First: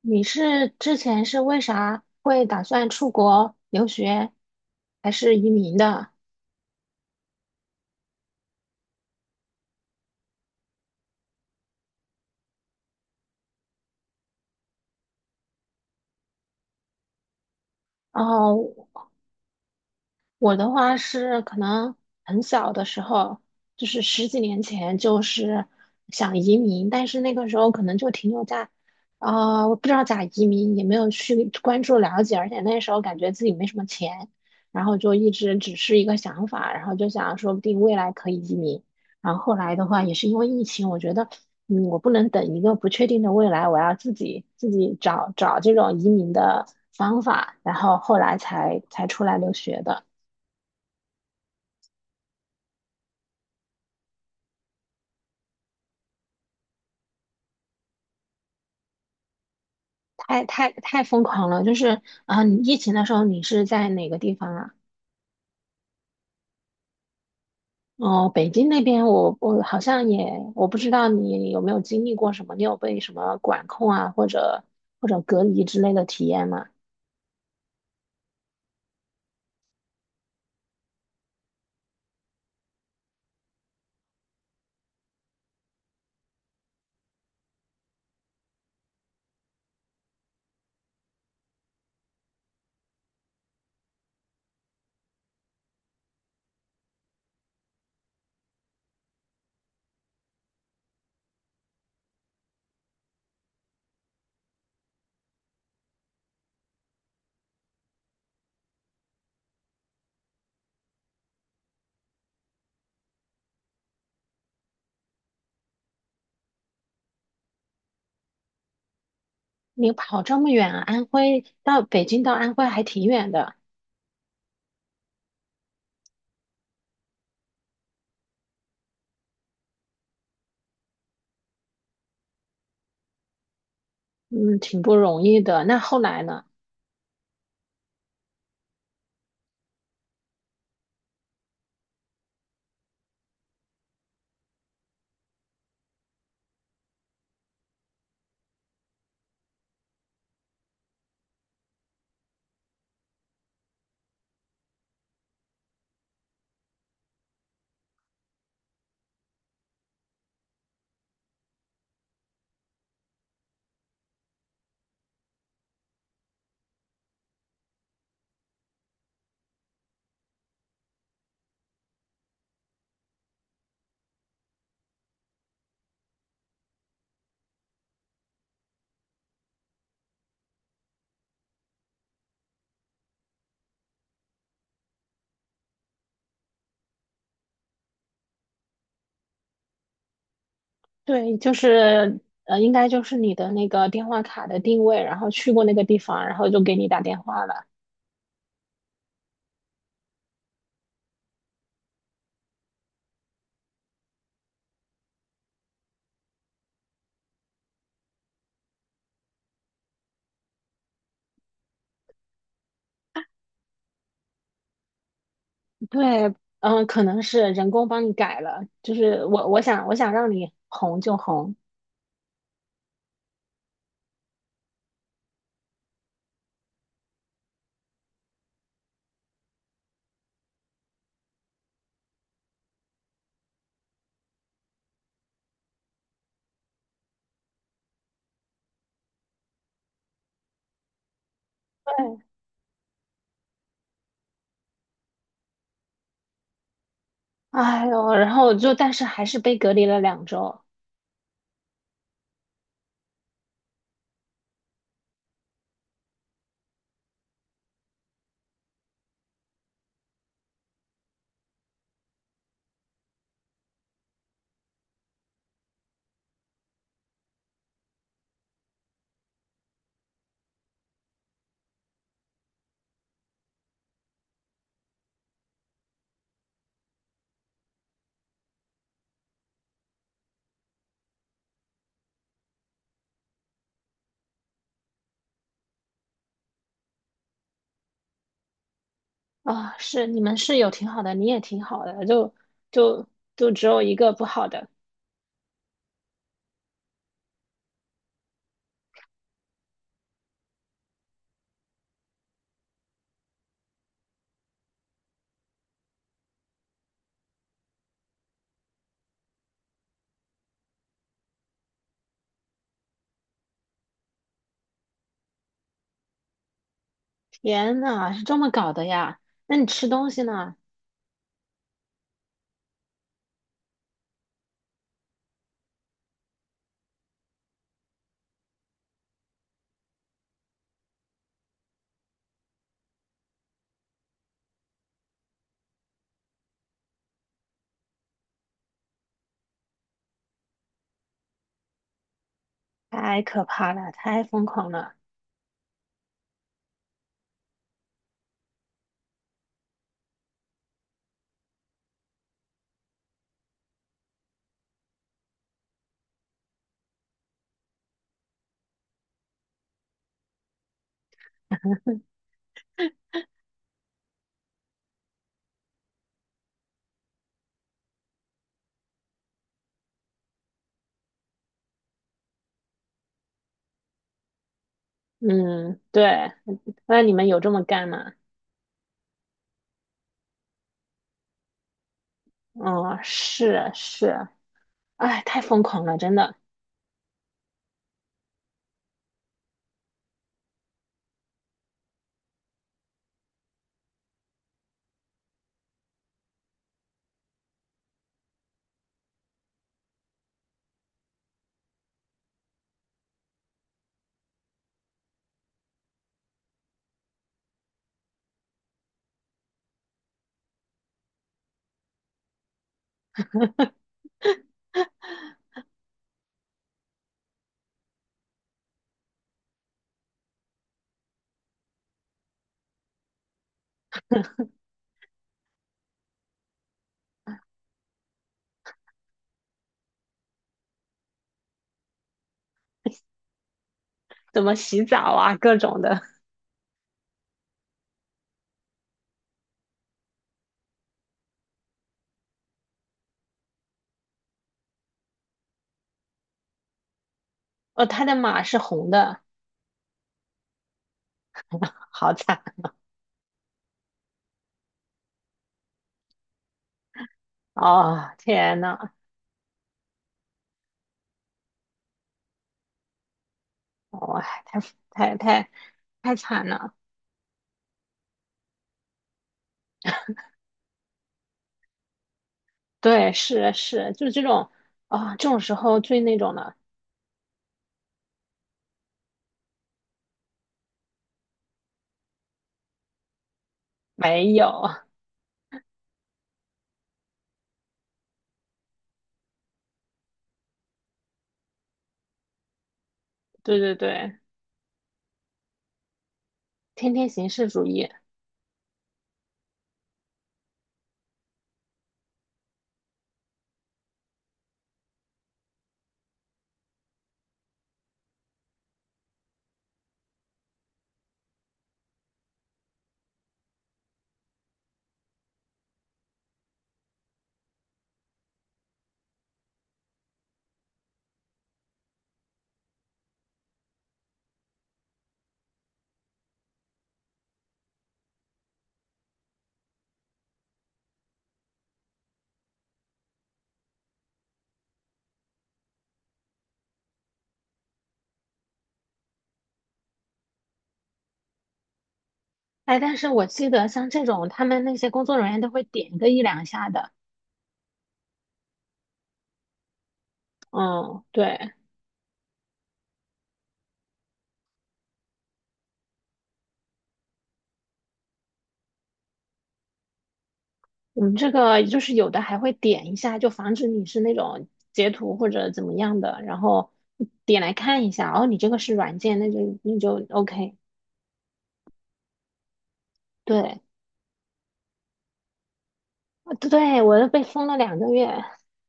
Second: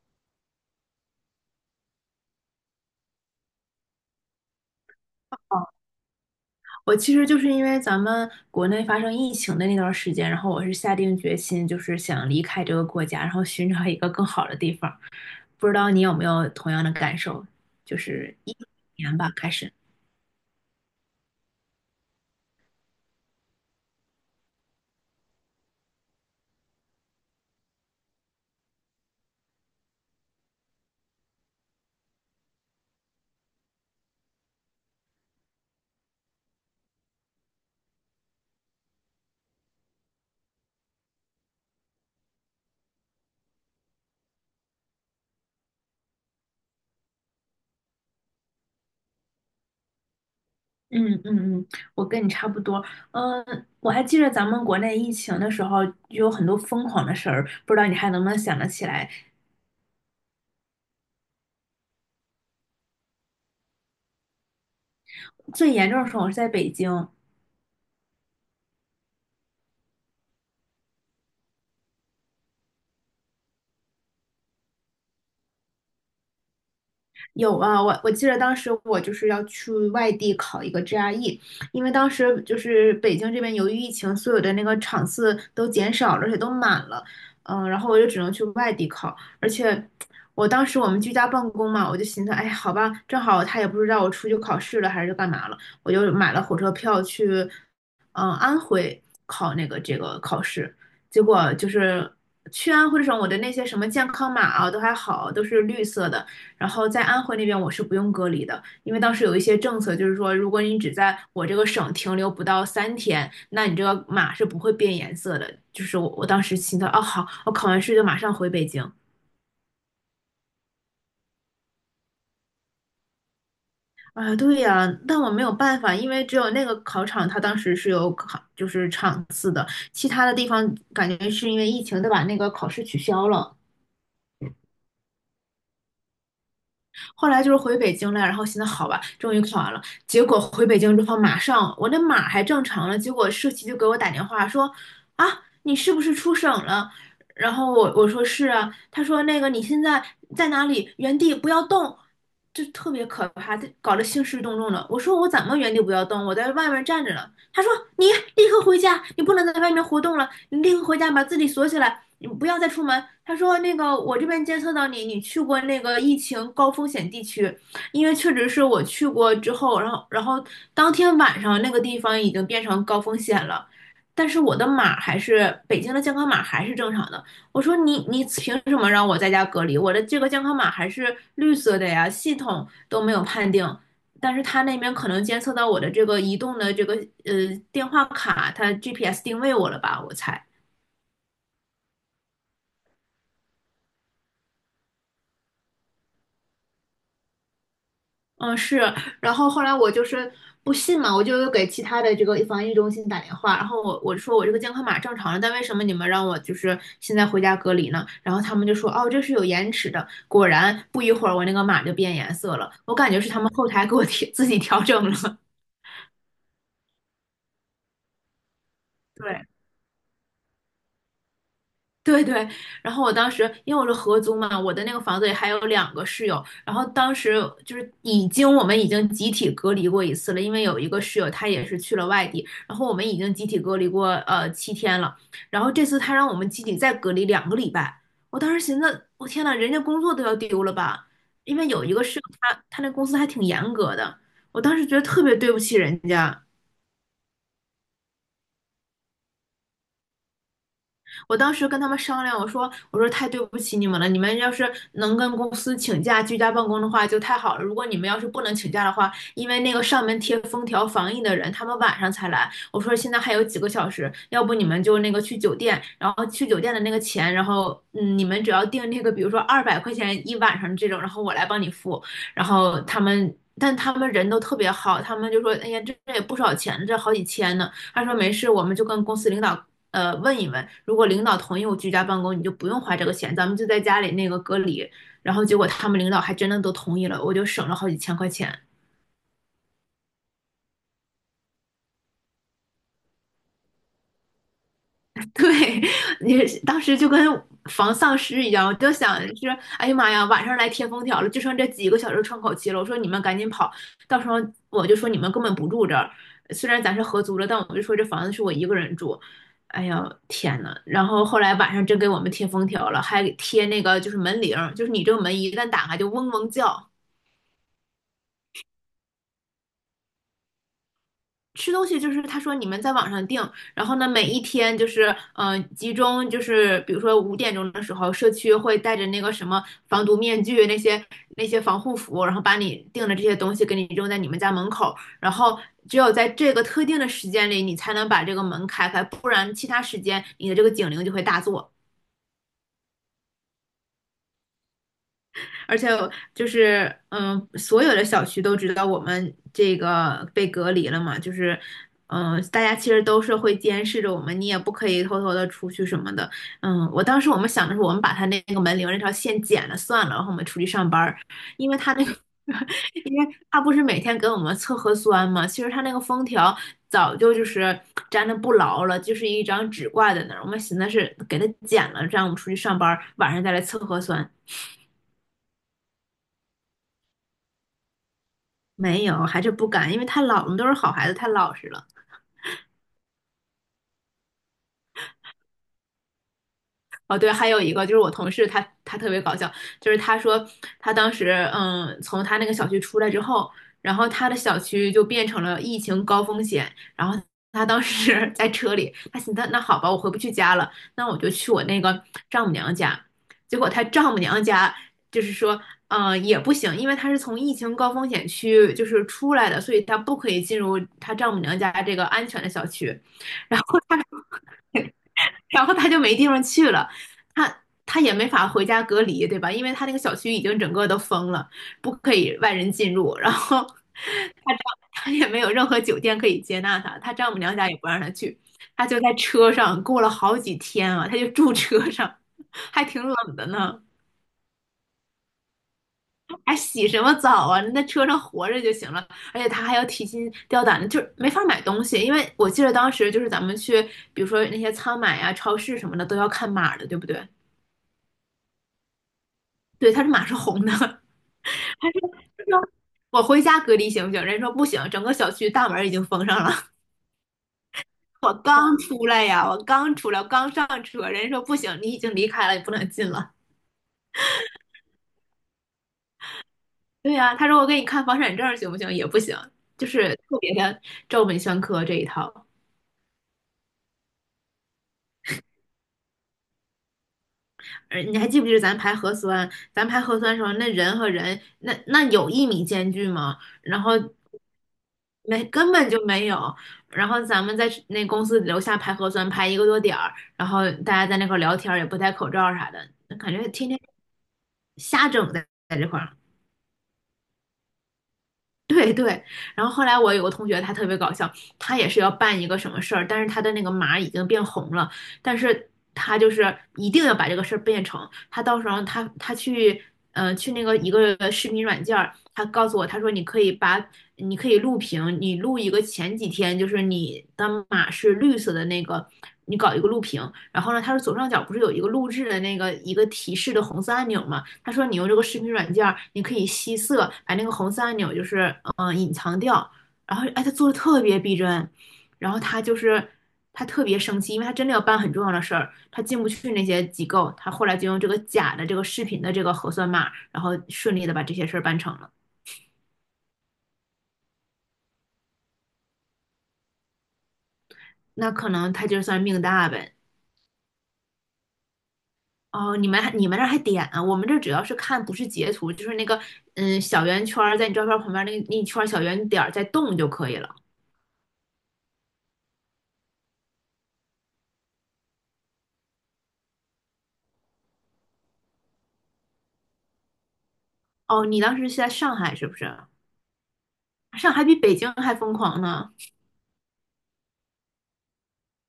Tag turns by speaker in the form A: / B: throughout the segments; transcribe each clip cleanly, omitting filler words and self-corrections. A: 你是之前是为啥会打算出国留学，还是移民的？
B: 我其实就是因为咱们国内发生疫情的那段时间，然后我是下定决心，就是想离开这个国家，然后寻找一个更好的地方。不知道你有没有同样的感受？就
A: 然
B: 是一九
A: 后
B: 年吧，开始。
A: 我的话是可能很小的时候，就是十几年前，就是想移民，但是那个时候可能就停留在，啊、我不知道咋移民，也没有去关注了解，而且那时候感觉自己没什么钱，然后就一直只是一个想法，然后就想说不定未来可以移民。然后后来的话，也是因为疫情，我觉得，嗯，我不能等一个不确定的未来，我要自己找找这种移民的方法，然后后来才出来留学的。
B: 嗯嗯嗯，我跟你差不多。嗯，我还记得咱们国内疫情的时候，有很多疯狂的事儿，不知道你还能不能想得起来？
A: 太太太疯狂了，就是啊，你疫情的时候你是在哪个地方啊？
B: 最严重的时候我是在北京，
A: 哦，北京那边我好像也我不知道你有没有经历过什么，你有被什么管控啊，或者或者隔离之类的体验吗？
B: 有啊，我记得当时我就是要去外地考一个 GRE，因为当时就是北京这边由于疫情，所有的那个场次都减少了，而且都满了，嗯，然后我就只能去外地考，而且我当时我们居家办公嘛，我就寻思，哎，好吧，正好他也不知道我出去考试了还是干嘛了，我就买了火车票去，嗯，安徽考那个这个考试，结果就是去安徽省，我的那些什么健康码啊都还好，都是绿色的。然后在安徽那边我是不用隔离的，因为当时有一些政策，就是说如果你只在我这个省停留不到3天，那你这个码是不会变颜色的。就是我当时心想，啊，好，我考完试就马上回北京。
A: 你跑这么远啊，安徽到北京到安徽还挺远的，
B: 啊，对呀，但我没有办法，因为只有那个考场，它当时是有考，就是场次的，其他的地方感觉是因为疫情，都把那个考试取消了。
A: 嗯，挺不容易的。那后来呢？
B: 后来就是回北京了，然后现在好吧，终于考完了。结果回北京之后，马上我那码还正常了，结果社企就给我打电话说，啊，你是不是出省了？然后我说是啊，他说那个你现在在哪里？原地不要动，就特别可怕，这搞得兴师动众的。我说我怎么原地不要动？我在外面站着呢。他说你立刻回家，你不能在外面活动了，你立刻回家把自己锁起来，你不要再出门。他说那个我这边监测到你，你去过那个疫情高风险地区，因为确实是我去过之后，然后当天晚上那个地方已经变成高风险了。但是我的码还是北京的健康码还是正常的。我说你凭什么让我在家隔离？我的这个健康码还是绿色的呀，系统都没有判定。但是他那边可能监测到我的这个移动的这个呃电话卡，他 GPS 定位我了吧？我猜。
A: 对，就是应该就是你的那个电话卡的定位，然后去过那个地方，然后就给你打电话了。
B: 嗯，是，然后后来我就是不信嘛，我就又给其他的这个防疫中心打电话，然后我说我这个健康码正常了，但为什么你们让我就是现在回家隔离呢？然后他们就说哦，这是有延迟的。果然不一会儿我那个码就变颜色了，我感觉是他们后台给我 自己调整了。
A: 对，嗯，可能是人工帮你改了，就 是
B: 对，
A: 我想让你红就红，
B: 对对，然后我当时因为我是合租嘛，我的那个房子里还有两个室友，然后当时就是我们已经集体隔离过一次了，因为有一个室友他也是去了外地，然后我们已经集体隔离过7天了，然后这次他让我们集体再隔离2个礼拜，我当时寻思，我天呐，人家工作都要丢了吧？因为有一个
A: 对，
B: 室友他那公司还挺严格的，我当时觉得特别对不起人家。
A: 哎呦，然后就但是还是被隔离了2周
B: 我当时跟他们商量，我说太对不起你们了，你们要是能跟公司请假居家办公的话就太好了。如果你们要是不能请假的话，因为那个上门贴封条防疫的人，他们晚上才来。我说现在还有几个小时，要不你们就那个去酒店，然后去酒店的那个钱，然后你们只要订那个，比如说200块钱1晚上这种，然后我来帮你付。然后他们。但他们人都特别好，他们就说：“哎呀，这也不少钱，这好几千呢。”他说：“没事，我们就跟公司领导问一问，如果领导同意我居家办公，你就不用花这个钱，咱们就在家里那个隔离。然后结果他们领导还真的都同意了，我就省了好几千块钱。
A: 啊，是你们室友挺好的，你也挺好的，就就只有一个不好的，
B: 对，你当时就跟防丧尸一样，我就想是，哎呀妈呀，晚上来贴封条了，就剩这几个小时窗口期了。我说你们赶紧跑，到时候我就说你们根本不住这儿，虽然咱是合租了，但我就说这房子是我一个人住。哎呀，天呐，然后后来晚上真给我们贴封条了，还给贴那个就是门铃儿就是你这个门一旦打开就嗡嗡叫。
A: 天呐，是这么搞的呀？那你吃东西呢？
B: 吃东西就是他说你们在网上订，然后呢，每一天就是集中就是比如说5点钟的时候，社区会带着那个什么防毒面具那些那些防护服，然后把你订的这些东西给你扔在你们家门口，然后只有在这个特定的时间里，你才能把这个门开开，不然其他时间你的这个警铃就会大作。
A: 太可怕了，太疯狂了，
B: 而且就是嗯，所有的小区都知道我们这个被隔离了嘛，就是嗯，大家其实都是会监视着我们，你也不可以偷偷的出去什么的。嗯，我当时我们想的是，我们把他那个门铃那条线剪了算了，然后我们出去上班儿，因为他那个。因为他不是每天给我们测核酸嘛，其实他那个封条早就就是粘的不牢了，就是一张纸挂在那儿。我们寻思是给他剪了，这样我们出去上班晚上再来测核酸。
A: 嗯，对，那你们有这么干吗？
B: 没有，还是不敢，因为太老，我们都是好孩子，太老实了。
A: 嗯，是是，哎，太疯狂了，真的，
B: 哦，对，还有一个就是我同事他，他特别搞笑，就是他说他当时嗯，从他那个小区出来之后，然后他的小区就变成了疫情高风险，然后他当时 在车里，他寻思那好吧，我回不去家了，那我就去我那个丈母娘家，结果他丈母娘家就是说。嗯，也不行，因为他是从疫情高风险区就是出来的，所以他不可以进入他丈母娘家这个安全的小区。然后他就没地方去了，他也没法回家隔离，对吧？因为他那个小区已经整个都封了，不可以外人进入。然后他丈他也没有任何酒店可以接纳他，他丈母娘家也不让他去，他就在车上过了好几天啊，他就住车上，还挺冷的呢，
A: 怎么洗澡啊，各种的。
B: 还洗什么澡啊？那车上活着就行了。而且他还要提心吊胆的，就是没法买东西，因为我记得当时就是咱们去，比如说那些仓买啊、超市什么的都要看码的，对不对？
A: 哦，他的马是红的，
B: 对，他是马是红的，他是
A: 好惨
B: 说
A: 啊
B: 我回家隔离行不行？人说不行，整个小区大门已经封上了。
A: 哦！
B: 我
A: 天
B: 刚
A: 呐，
B: 出来呀，我刚出来，我刚上车，人家说不行，你已经离开了，你不能进了。
A: 哦哇、太太太惨了。
B: 对呀，他说我给你看房产证行不行？也不行，就是特别的照本宣科这一套。
A: 对，是是，就这种啊、这种时候最那种的
B: 你还记不记得咱排核酸？咱排核酸的时候，那人和人，那有1米间距吗？然后
A: 没有。
B: 没，根本就没有。然后咱们在那公司楼下排核酸，排一个多点儿，然后大家在那块儿聊天儿也不戴口罩啥的，感觉
A: 对
B: 天
A: 对
B: 天
A: 对，
B: 瞎整在这块儿。
A: 天天形式主义。
B: 对对，然后后来我有个同学，他特别搞笑，他也是要办一个什么事儿，但是他的那个码已经变红了，但是他就是一定要把这个事儿变成，他到时候他去，呃，去那个一个视频软件儿，他告诉我，他说你可以录屏，你录一个前几天就是你的码是绿色的那个，你搞一个录屏，然后呢，它是左上角不是有一个录制的那个一个提示的红色按钮吗？他说你用这个视频软件儿你可以吸色，把那个红色按钮就是隐藏掉，然后哎，他做的特别逼真，然后他就是他特别生气，因为他真的要办很重要的事儿，他进不去那些机构，他后来就用这个假的这个视频的这个核酸码，然后顺利的把这些事儿办成了。
A: 哎，但是我记得像这种，他们那些工作人员都会点个一两下的。
B: 那可能他就算命大呗。
A: 嗯，对。
B: 哦，你们那儿还点啊？我们这儿主要是看不是截图，就是那个嗯小圆圈儿在你照片旁边那一圈儿小圆点儿在动就可以了。
A: 我们这个就是有的还会点一下，就防止你是那种截图或者怎么样的，然后点来看一下，哦，你这个是软件，那就 OK。
B: 哦，你当时是在上海是不是？
A: 对，
B: 上海比北京还疯狂呢！
A: 我都被封了2个月，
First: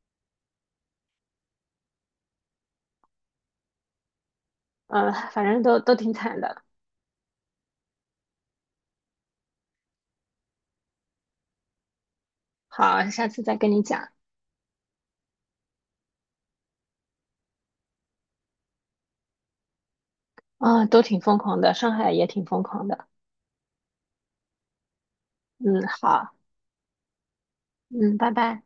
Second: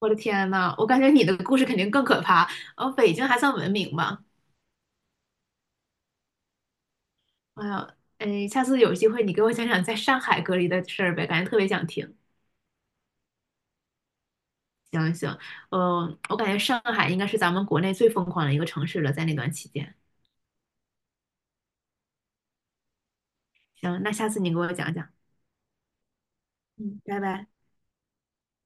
B: 我的天呐，我感觉你的故事肯定更可怕。哦，北京还算文明吧？
A: 反正都挺惨的。
B: 哎呀，哎，下次有机会你给我讲讲在上海隔离的事儿呗，感觉特别想听。
A: 好，下次再跟你讲。
B: 行行，我感觉上海应该是咱们国内最疯狂的一个城市了，在那段期间。
A: 啊、都挺疯狂的，上海也挺疯狂的。
B: 行，那下次你给我讲讲。
A: 嗯，好，
B: 嗯，拜拜。
A: 嗯，拜拜。